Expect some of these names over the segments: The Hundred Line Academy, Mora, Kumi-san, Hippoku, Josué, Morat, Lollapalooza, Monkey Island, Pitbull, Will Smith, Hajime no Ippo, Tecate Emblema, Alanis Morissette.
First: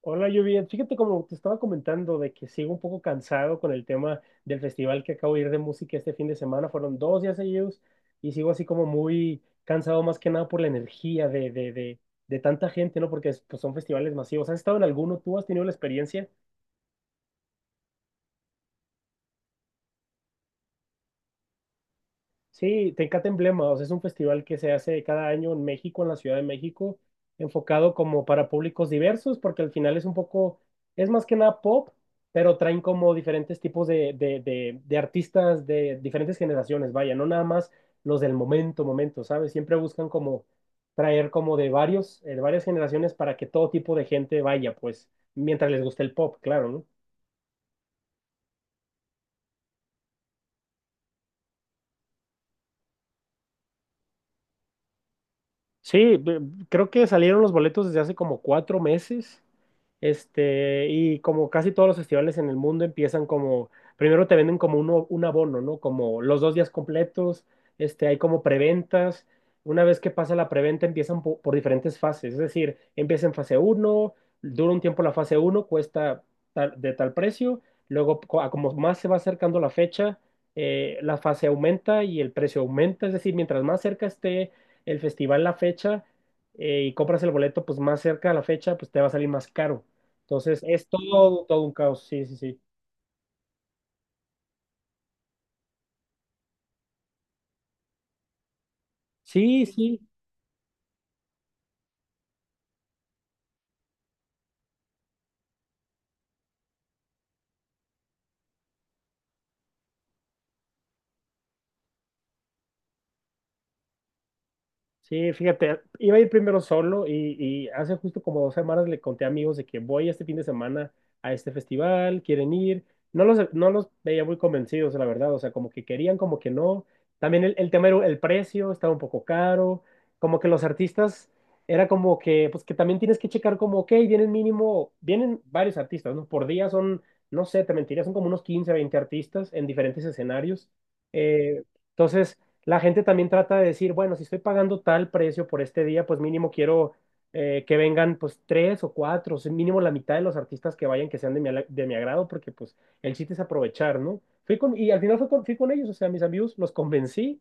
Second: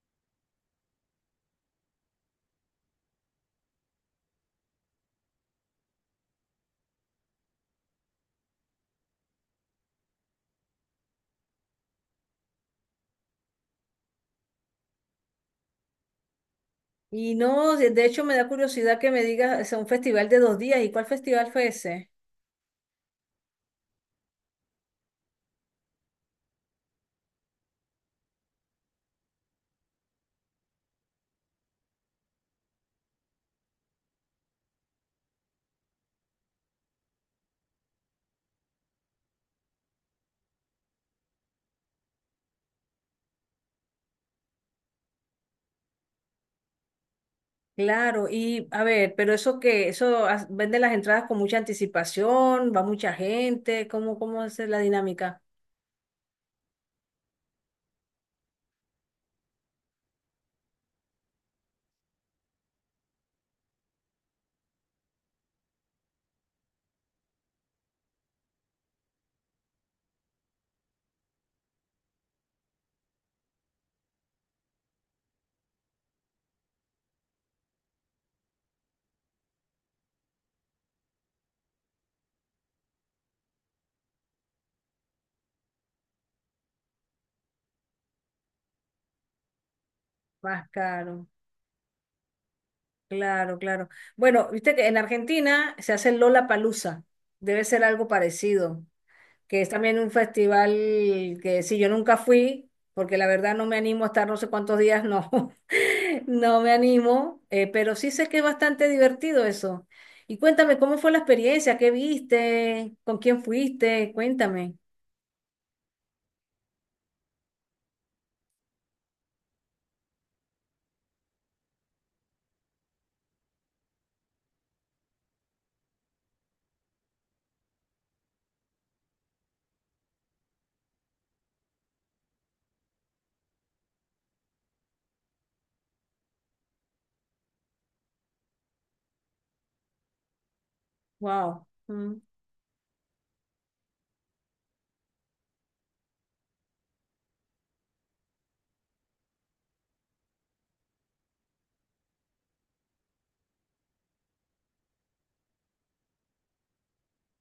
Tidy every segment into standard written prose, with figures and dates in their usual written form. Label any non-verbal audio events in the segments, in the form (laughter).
Hola, Lluvia. Fíjate como te estaba comentando de que sigo un poco cansado con el tema del festival que acabo de ir de música este fin de semana. Fueron 2 días seguidos y sigo así como muy cansado más que nada por la energía de tanta gente, ¿no? Porque pues, son festivales masivos. ¿Has estado en alguno? ¿Tú has tenido la experiencia? Y no, de hecho me da curiosidad que me digas, o sea, un festival de dos días, ¿y cuál festival fue ese? Sí, Tecate Emblema, o sea, es un festival que se hace cada año en México, en la Ciudad de México, enfocado como para públicos diversos, porque al final es un poco, es más que nada pop, pero traen como diferentes tipos de artistas de diferentes generaciones, vaya, no nada más los del momento, momento, ¿sabes? Siempre buscan como traer como de varios, de varias generaciones para que todo tipo de gente vaya, pues, mientras les guste el pop, claro, ¿no? Claro, y a ver, pero eso que, venden las entradas con mucha anticipación, va mucha gente, ¿ cómo es la dinámica? Sí, creo que salieron los boletos desde hace como 4 meses. Este, y como casi todos los festivales en el mundo empiezan como, primero te venden como un abono, ¿no? Como los 2 días completos, este, hay como preventas. Una vez que pasa la preventa empiezan por, diferentes fases, es decir, empieza en fase uno dura un tiempo la fase uno cuesta de tal precio, luego a como más se va acercando la fecha, la fase aumenta y el precio aumenta, es decir, mientras más cerca esté el festival la fecha, y compras el boleto, pues más cerca a la fecha, pues te va a salir más caro. Entonces, Más es caro, todo, todo un caos, sí, sí, sí. claro, claro. Bueno, viste que en Argentina se hace el Lollapalooza, debe ser algo parecido. Que Sí, es también sí. un festival que sí, yo nunca fui, porque la verdad no me animo a estar no sé cuántos días, no, (laughs) no me animo, pero sí sé que es bastante divertido eso. Y cuéntame, ¿cómo fue la experiencia? ¿Qué viste? ¿Con quién fuiste? Cuéntame. Sí, fíjate, iba a ir primero solo y hace justo como 2 semanas le conté a amigos de que voy este fin de semana a este festival, quieren ir. No los veía muy convencidos, la verdad, o sea, como que querían, como que no. También el tema era el precio, estaba un poco caro, como que los artistas era como que, pues que también tienes que checar como, ok, vienen mínimo, vienen varios artistas, ¿no? Por día son, no sé, te mentiría, son como unos 15, 20 artistas en diferentes escenarios. Eh, Wow. entonces la gente también trata de decir, bueno, si estoy pagando tal precio por este día, pues mínimo quiero, que vengan pues tres o cuatro, o sea, mínimo la mitad de los artistas que vayan que sean de mi, de mi agrado, porque pues el chiste es aprovechar, ¿no? Y al final fui con ellos, o sea, mis amigos los convencí,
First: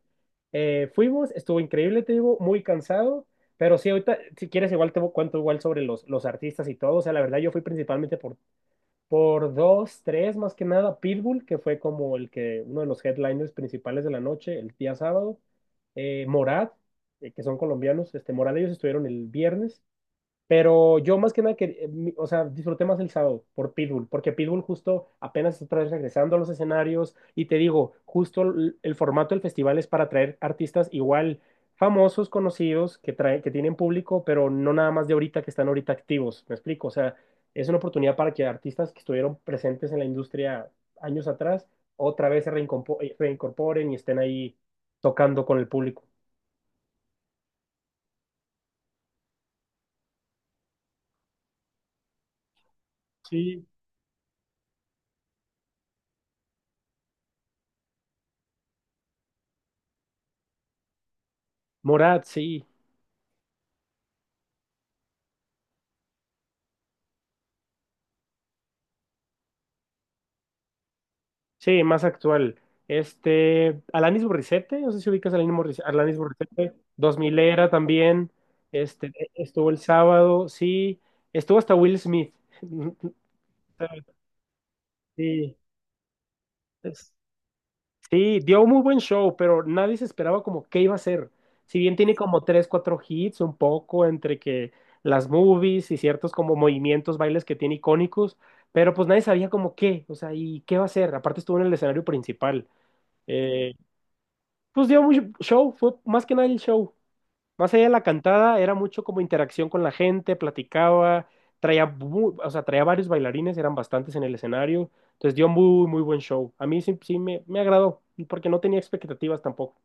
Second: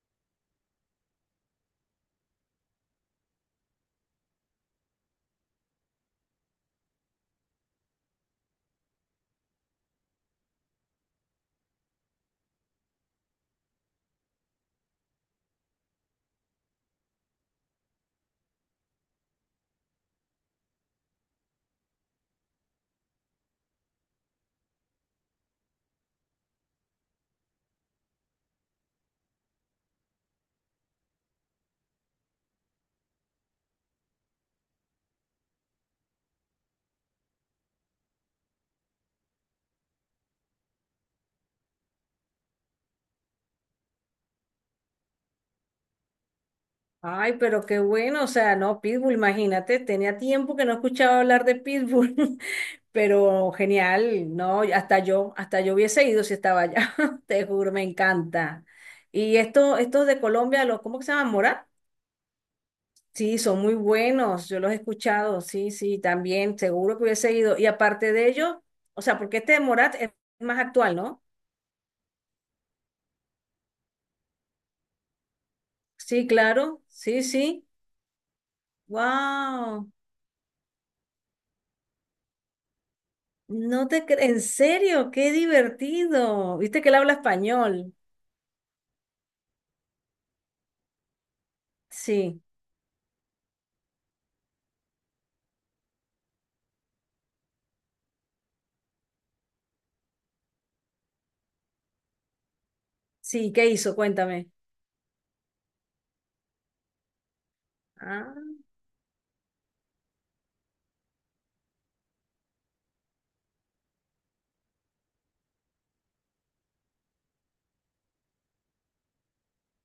fuimos, estuvo increíble, te digo, muy cansado, pero sí, ahorita, si quieres, igual te cuento igual sobre los artistas y todo, o sea, la verdad yo fui principalmente por dos, tres, más que nada, Pitbull, que fue como el que, uno de los headliners principales de la noche, el día sábado. Morat, que son colombianos, este, Morat ellos estuvieron el viernes. Pero yo más que nada, que, o sea, disfruté más el sábado por Pitbull, porque Pitbull justo apenas está otra vez regresando a los escenarios y te digo, justo el formato del festival es para traer artistas igual famosos, conocidos, que, trae, que tienen público, pero no nada más de ahorita que están ahorita activos, ¿me explico? O sea, es una oportunidad para que artistas que estuvieron presentes en la industria años atrás otra vez se reincorporen y estén ahí tocando con el público. Ay, pero qué bueno, o sea, no, Pitbull, imagínate, tenía tiempo que no escuchaba hablar de Pitbull, (laughs) pero Sí, genial, no, hasta yo hubiese ido si estaba allá, (laughs) te juro, me encanta. Y esto, estos de Colombia, los, ¿cómo que se llaman? ¿Mora? Morat, sí. Sí, son muy buenos, yo los he escuchado, sí, sí, también, seguro que hubiese ido. Y aparte de ello, o sea, porque este de Morat es más actual, ¿no? Sí, más actual. Este, Alanis Morissette, no sé si ubicas a Alanis Sí, Morissette, claro, Dos sí, mil sí, era también, este, estuvo el wow. sábado, sí, estuvo hasta Will Smith. (laughs) No te cre- En serio, qué Sí, divertido. Viste que él es- habla español. sí, dio un muy buen show, pero nadie se esperaba como qué iba a ser. Si bien tiene Sí, como tres, cuatro hits, un poco entre que las movies y ciertos como movimientos, bailes que tiene icónicos, pero pues nadie sabía como qué, o sea, y qué va a ser. Aparte estuvo en el escenario principal. sí, ¿qué eh, hizo? Cuéntame. Pues dio mucho show, fue más que nada el show. Más allá de la Ah, cantada, era mucho como interacción con la gente, platicaba, traía, o sea, traía varios bailarines, eran bastantes en el escenario. Entonces dio muy, muy buen show. A mí sí, sí me agradó, porque no tenía expectativas tampoco.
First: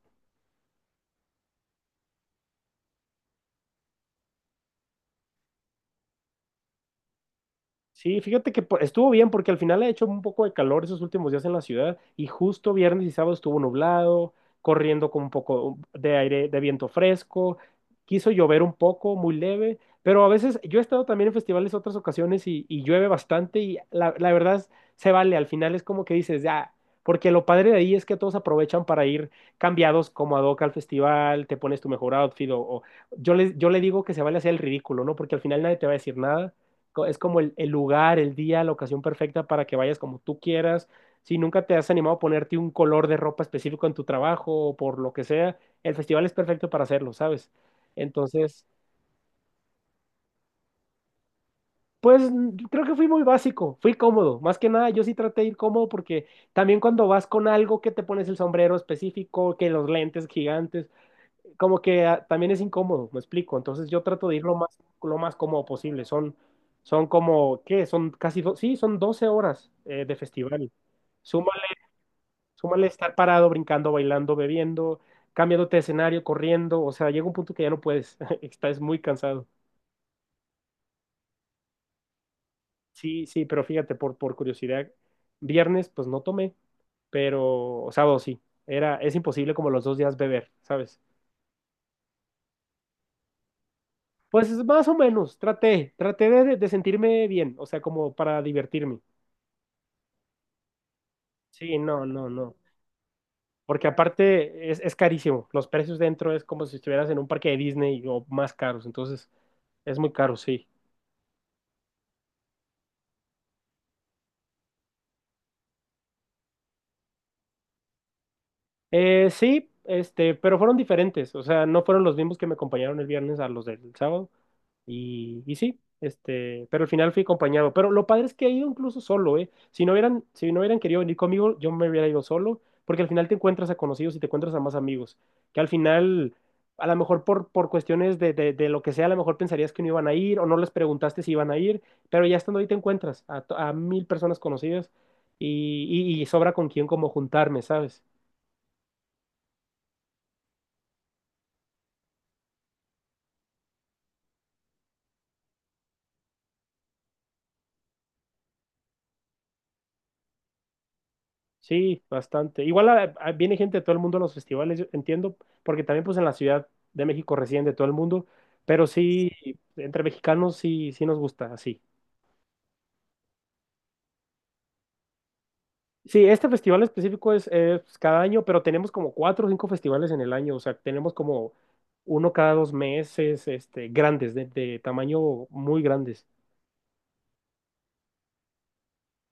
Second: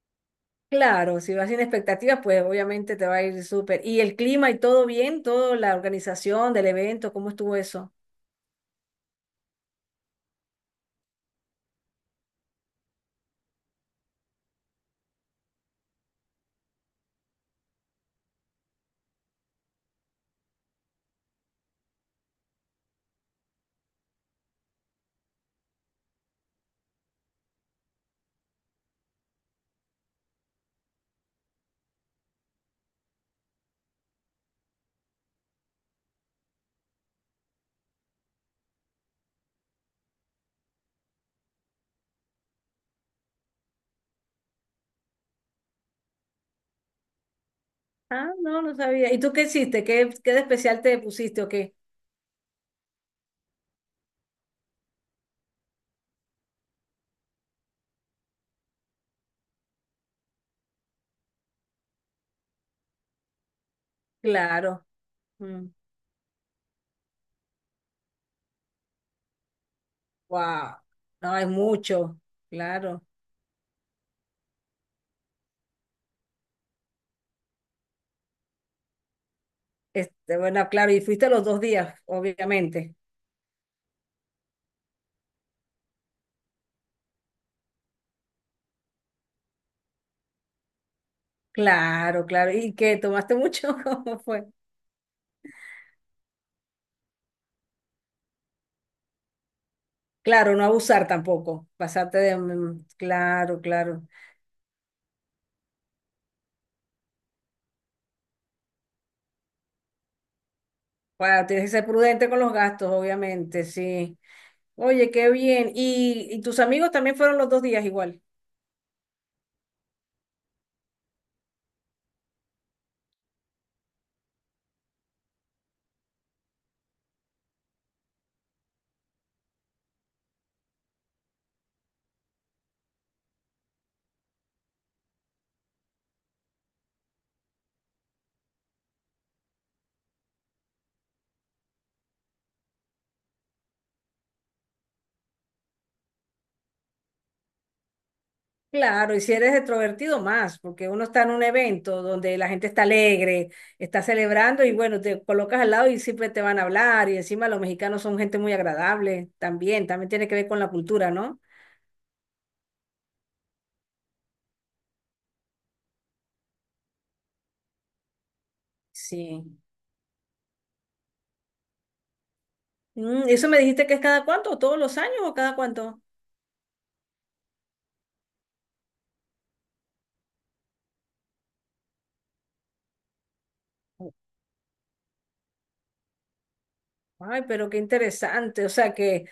claro, si vas sin expectativas, pues obviamente te va a ir súper. ¿Y el clima y todo bien? ¿Toda la organización del evento? ¿Cómo estuvo eso? Sí, fíjate que estuvo bien porque al final ha hecho un poco de calor esos últimos días en la ciudad y justo viernes y sábado estuvo nublado, corriendo con un poco de aire, de viento fresco, quiso llover un poco, muy leve, pero a veces yo he estado también en festivales otras ocasiones y llueve bastante y la verdad se vale, al final es como que dices, ya, porque lo padre de ahí es que todos aprovechan para ir cambiados como ad hoc al festival, te pones tu mejor outfit yo le digo que se vale hacer el ridículo, ¿no? Porque al final nadie te va a decir nada, es como el lugar, el día, la ocasión perfecta para que vayas como tú quieras. Si nunca te has animado a ponerte un color de ropa específico en tu trabajo o por lo que sea, el festival es perfecto para hacerlo, ¿sabes? Ah, no, Entonces, no sabía. ¿Y tú qué hiciste? ¿Qué, qué de especial te pusiste o qué? pues creo que fui muy básico, fui cómodo. Más que nada, yo sí traté de ir cómodo porque también cuando vas con algo que te pones el sombrero específico, que los lentes gigantes, como que también es incómodo, me explico. Entonces yo trato de ir Claro. lo más cómodo posible. Son como, ¿qué? Son casi, sí, son 12 horas de festival. Wow. No, es Súmale, mucho. súmale Claro. estar parado, brincando, bailando, bebiendo, cambiándote de escenario, corriendo. O sea, llega un punto que ya no puedes, (laughs) estás muy cansado. Este, bueno, claro, y fuiste los dos días, obviamente. Sí, sí, pero fíjate, por curiosidad, viernes pues no tomé, pero sábado sí. Es imposible como los dos días beber, ¿sabes? Claro, claro. ¿Y qué? ¿Tomaste mucho? (laughs) ¿Cómo fue? Pues más o menos, traté de sentirme bien, o sea, como para divertirme. Claro, no abusar tampoco, Sí, no, pasarte no, de... no. Claro, Porque claro. aparte es carísimo. Los precios dentro es como si estuvieras en un parque de Disney o más caros. Entonces, es muy caro, sí. Bueno, tienes que ser prudente con los gastos, obviamente, sí. Oye, qué bien. Y tus amigos también fueron los dos días igual? Sí, este, pero fueron diferentes, o sea, no fueron los mismos que me acompañaron el viernes a los del sábado. Y sí, este, pero al final fui acompañado. Pero lo padre es que he ido incluso solo, ¿eh? Si no hubieran querido venir conmigo, yo me hubiera ido solo, porque al final te encuentras a conocidos y te encuentras a más amigos, que al final, a lo mejor por cuestiones de lo que sea, a lo mejor pensarías que no iban a ir o no les preguntaste si iban a ir, pero ya estando ahí te encuentras a, a 1000 personas conocidas y, y sobra con quién como juntarme, ¿sabes? Claro, y si eres extrovertido más, porque uno está en un evento donde la gente está alegre, está celebrando y bueno, te colocas al lado y siempre te van a hablar y encima los mexicanos son gente muy agradable también, también tiene que ver con la cultura, ¿no? Sí, bastante. Igual viene gente de todo el mundo a los festivales, yo entiendo, porque también pues en la Ciudad de México residen de todo el mundo, pero sí, Sí. entre mexicanos sí, sí nos gusta, así. Mm, ¿eso me dijiste que es cada cuánto? ¿Todos los años o cada cuánto? Sí, este festival específico es pues, cada año, pero tenemos como cuatro o cinco festivales en el año, o sea, tenemos como uno cada 2 meses, este, grandes, de tamaño muy grandes. Ay, pero qué interesante. O sea que,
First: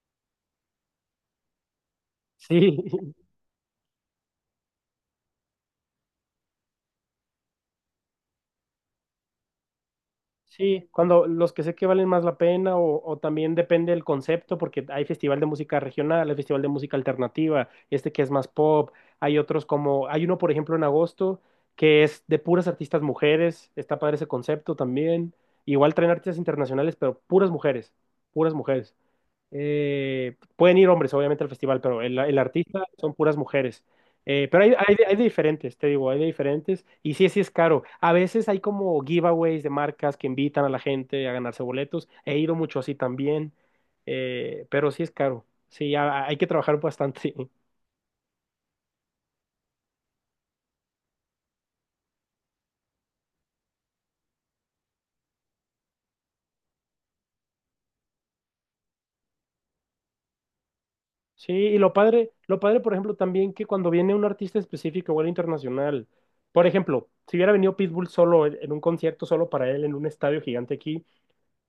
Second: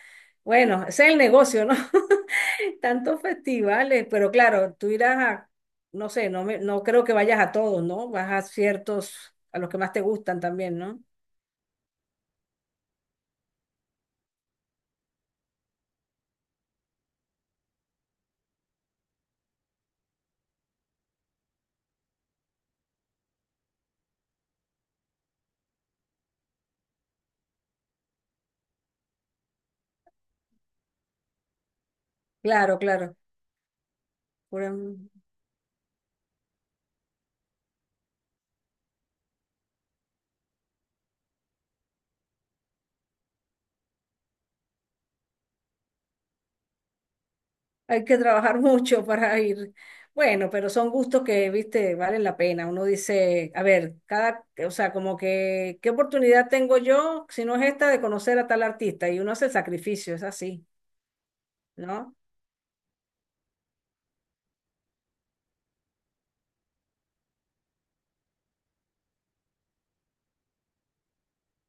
bueno, ese es el negocio, ¿no? (laughs) Sí, (laughs) Tantos festivales, pero claro, tú irás a, no sé, no creo que vayas a todos, ¿no? Vas a ciertos, a los que más te gustan también, Sí, ¿no? cuando los que sé que valen más la pena o también depende del concepto, porque hay festival de música regional, hay festival de música alternativa, este que es más pop, hay otros como, hay uno por ejemplo en agosto que es de puras artistas mujeres, está padre ese concepto también, igual traen artistas internacionales, pero puras mujeres, puras mujeres. Pueden ir hombres, obviamente, al festival, pero el Claro, artista son claro. puras mujeres. Pero hay, hay Pura- de hay de diferentes, te digo, hay de diferentes. Y sí, sí es caro. A veces hay como giveaways de marcas que invitan a la gente a ganarse boletos. He ido mucho así también, pero sí es caro. Sí, hay que trabajar bastante. (laughs) hay que trabajar (laughs) mucho para ir. Bueno, pero son gustos que, viste, valen la pena. Uno dice, a ver, cada, o sea, como que, ¿qué oportunidad tengo yo, si no es esta, de conocer a tal artista? Y uno hace el sacrificio, es así, Sí, y ¿no? Lo padre, por ejemplo, también que cuando viene un artista específico o el internacional, por ejemplo, si hubiera venido Pitbull solo en un concierto solo para él en un estadio gigante aquí,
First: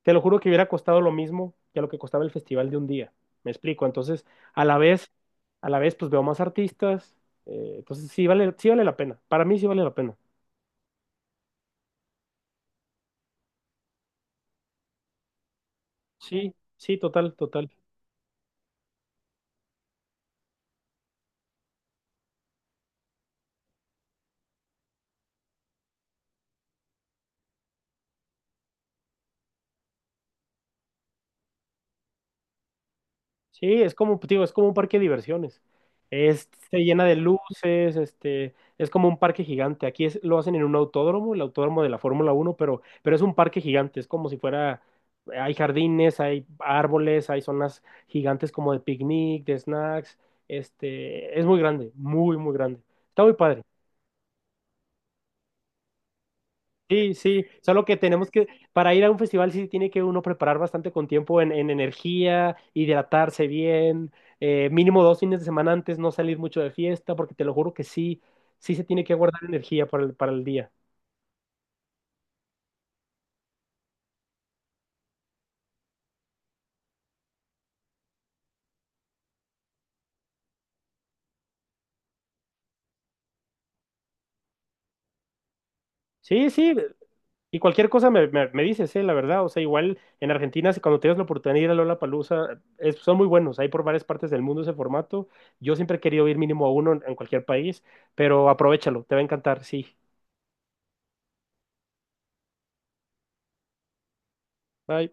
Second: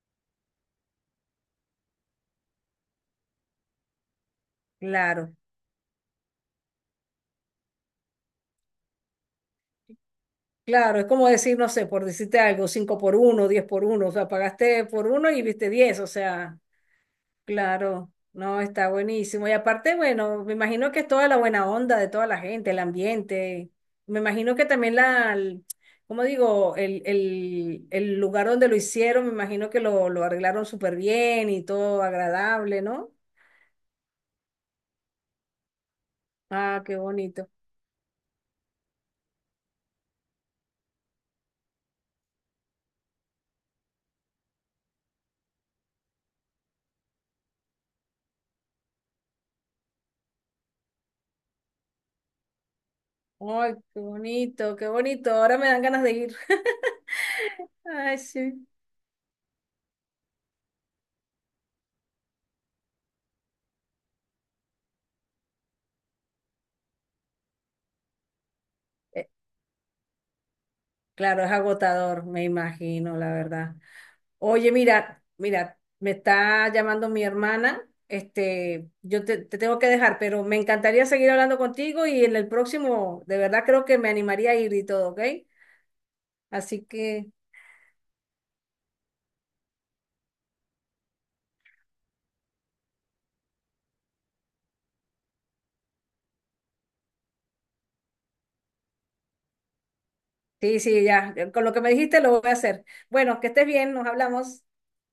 te lo juro que hubiera costado lo mismo que lo que costaba el festival de un día. Me explico. Entonces, a la vez, Claro. a la vez, pues veo más artistas. Entonces, sí vale, sí vale la pena. Para mí sí vale la pena. Claro, es como decir, no sé, por decirte algo, 5 por 1, 10 por 1. O sea, pagaste por uno y viste 10. O Sí, sea, sí, total, total. claro, no, está buenísimo. Y aparte, bueno, me imagino que es toda la buena onda de toda la gente, el ambiente, me imagino que también ¿cómo digo? El lugar donde lo hicieron, me imagino que lo arreglaron súper bien y todo agradable, ¿no? Sí, es como, digo, es como un parque de diversiones. Se Ah, qué llena de bonito. luces, este, es como un parque gigante. Aquí es, lo hacen en un autódromo, el autódromo de la Fórmula Uno, pero es un parque gigante, es como si fuera, hay jardines, hay árboles, hay zonas gigantes como de picnic, de snacks, este, es muy grande, muy, muy grande. Está muy padre. Ay, qué bonito, qué bonito. Ahora me dan ganas de ir. Sí, sí, (laughs) solo que Ay, tenemos que, sí. para ir a un festival sí tiene que uno preparar bastante con tiempo en energía, hidratarse bien, Mínimo 2 fines de semana antes, no salir mucho de fiesta, porque te lo juro que sí, sí se tiene que guardar energía para el día. Claro, es agotador, me imagino, la verdad. Oye, mira, mira, me está llamando mi hermana. Este, te tengo que dejar, pero me encantaría seguir hablando contigo y en el próximo, de verdad creo que me animaría a ir y todo, ¿ok? Sí, sí, Así que, y cualquier cosa me dices, la verdad, o sea, igual en Argentina, si cuando tienes la oportunidad de ir a Lollapalooza, son muy buenos, hay por varias partes del mundo ese formato, yo siempre he querido ir mínimo a uno en cualquier país, pero aprovéchalo, te va a encantar, sí. sí, sí, ya, con lo que me dijiste lo voy a hacer. Bueno, que estés bien, nos hablamos. Bye.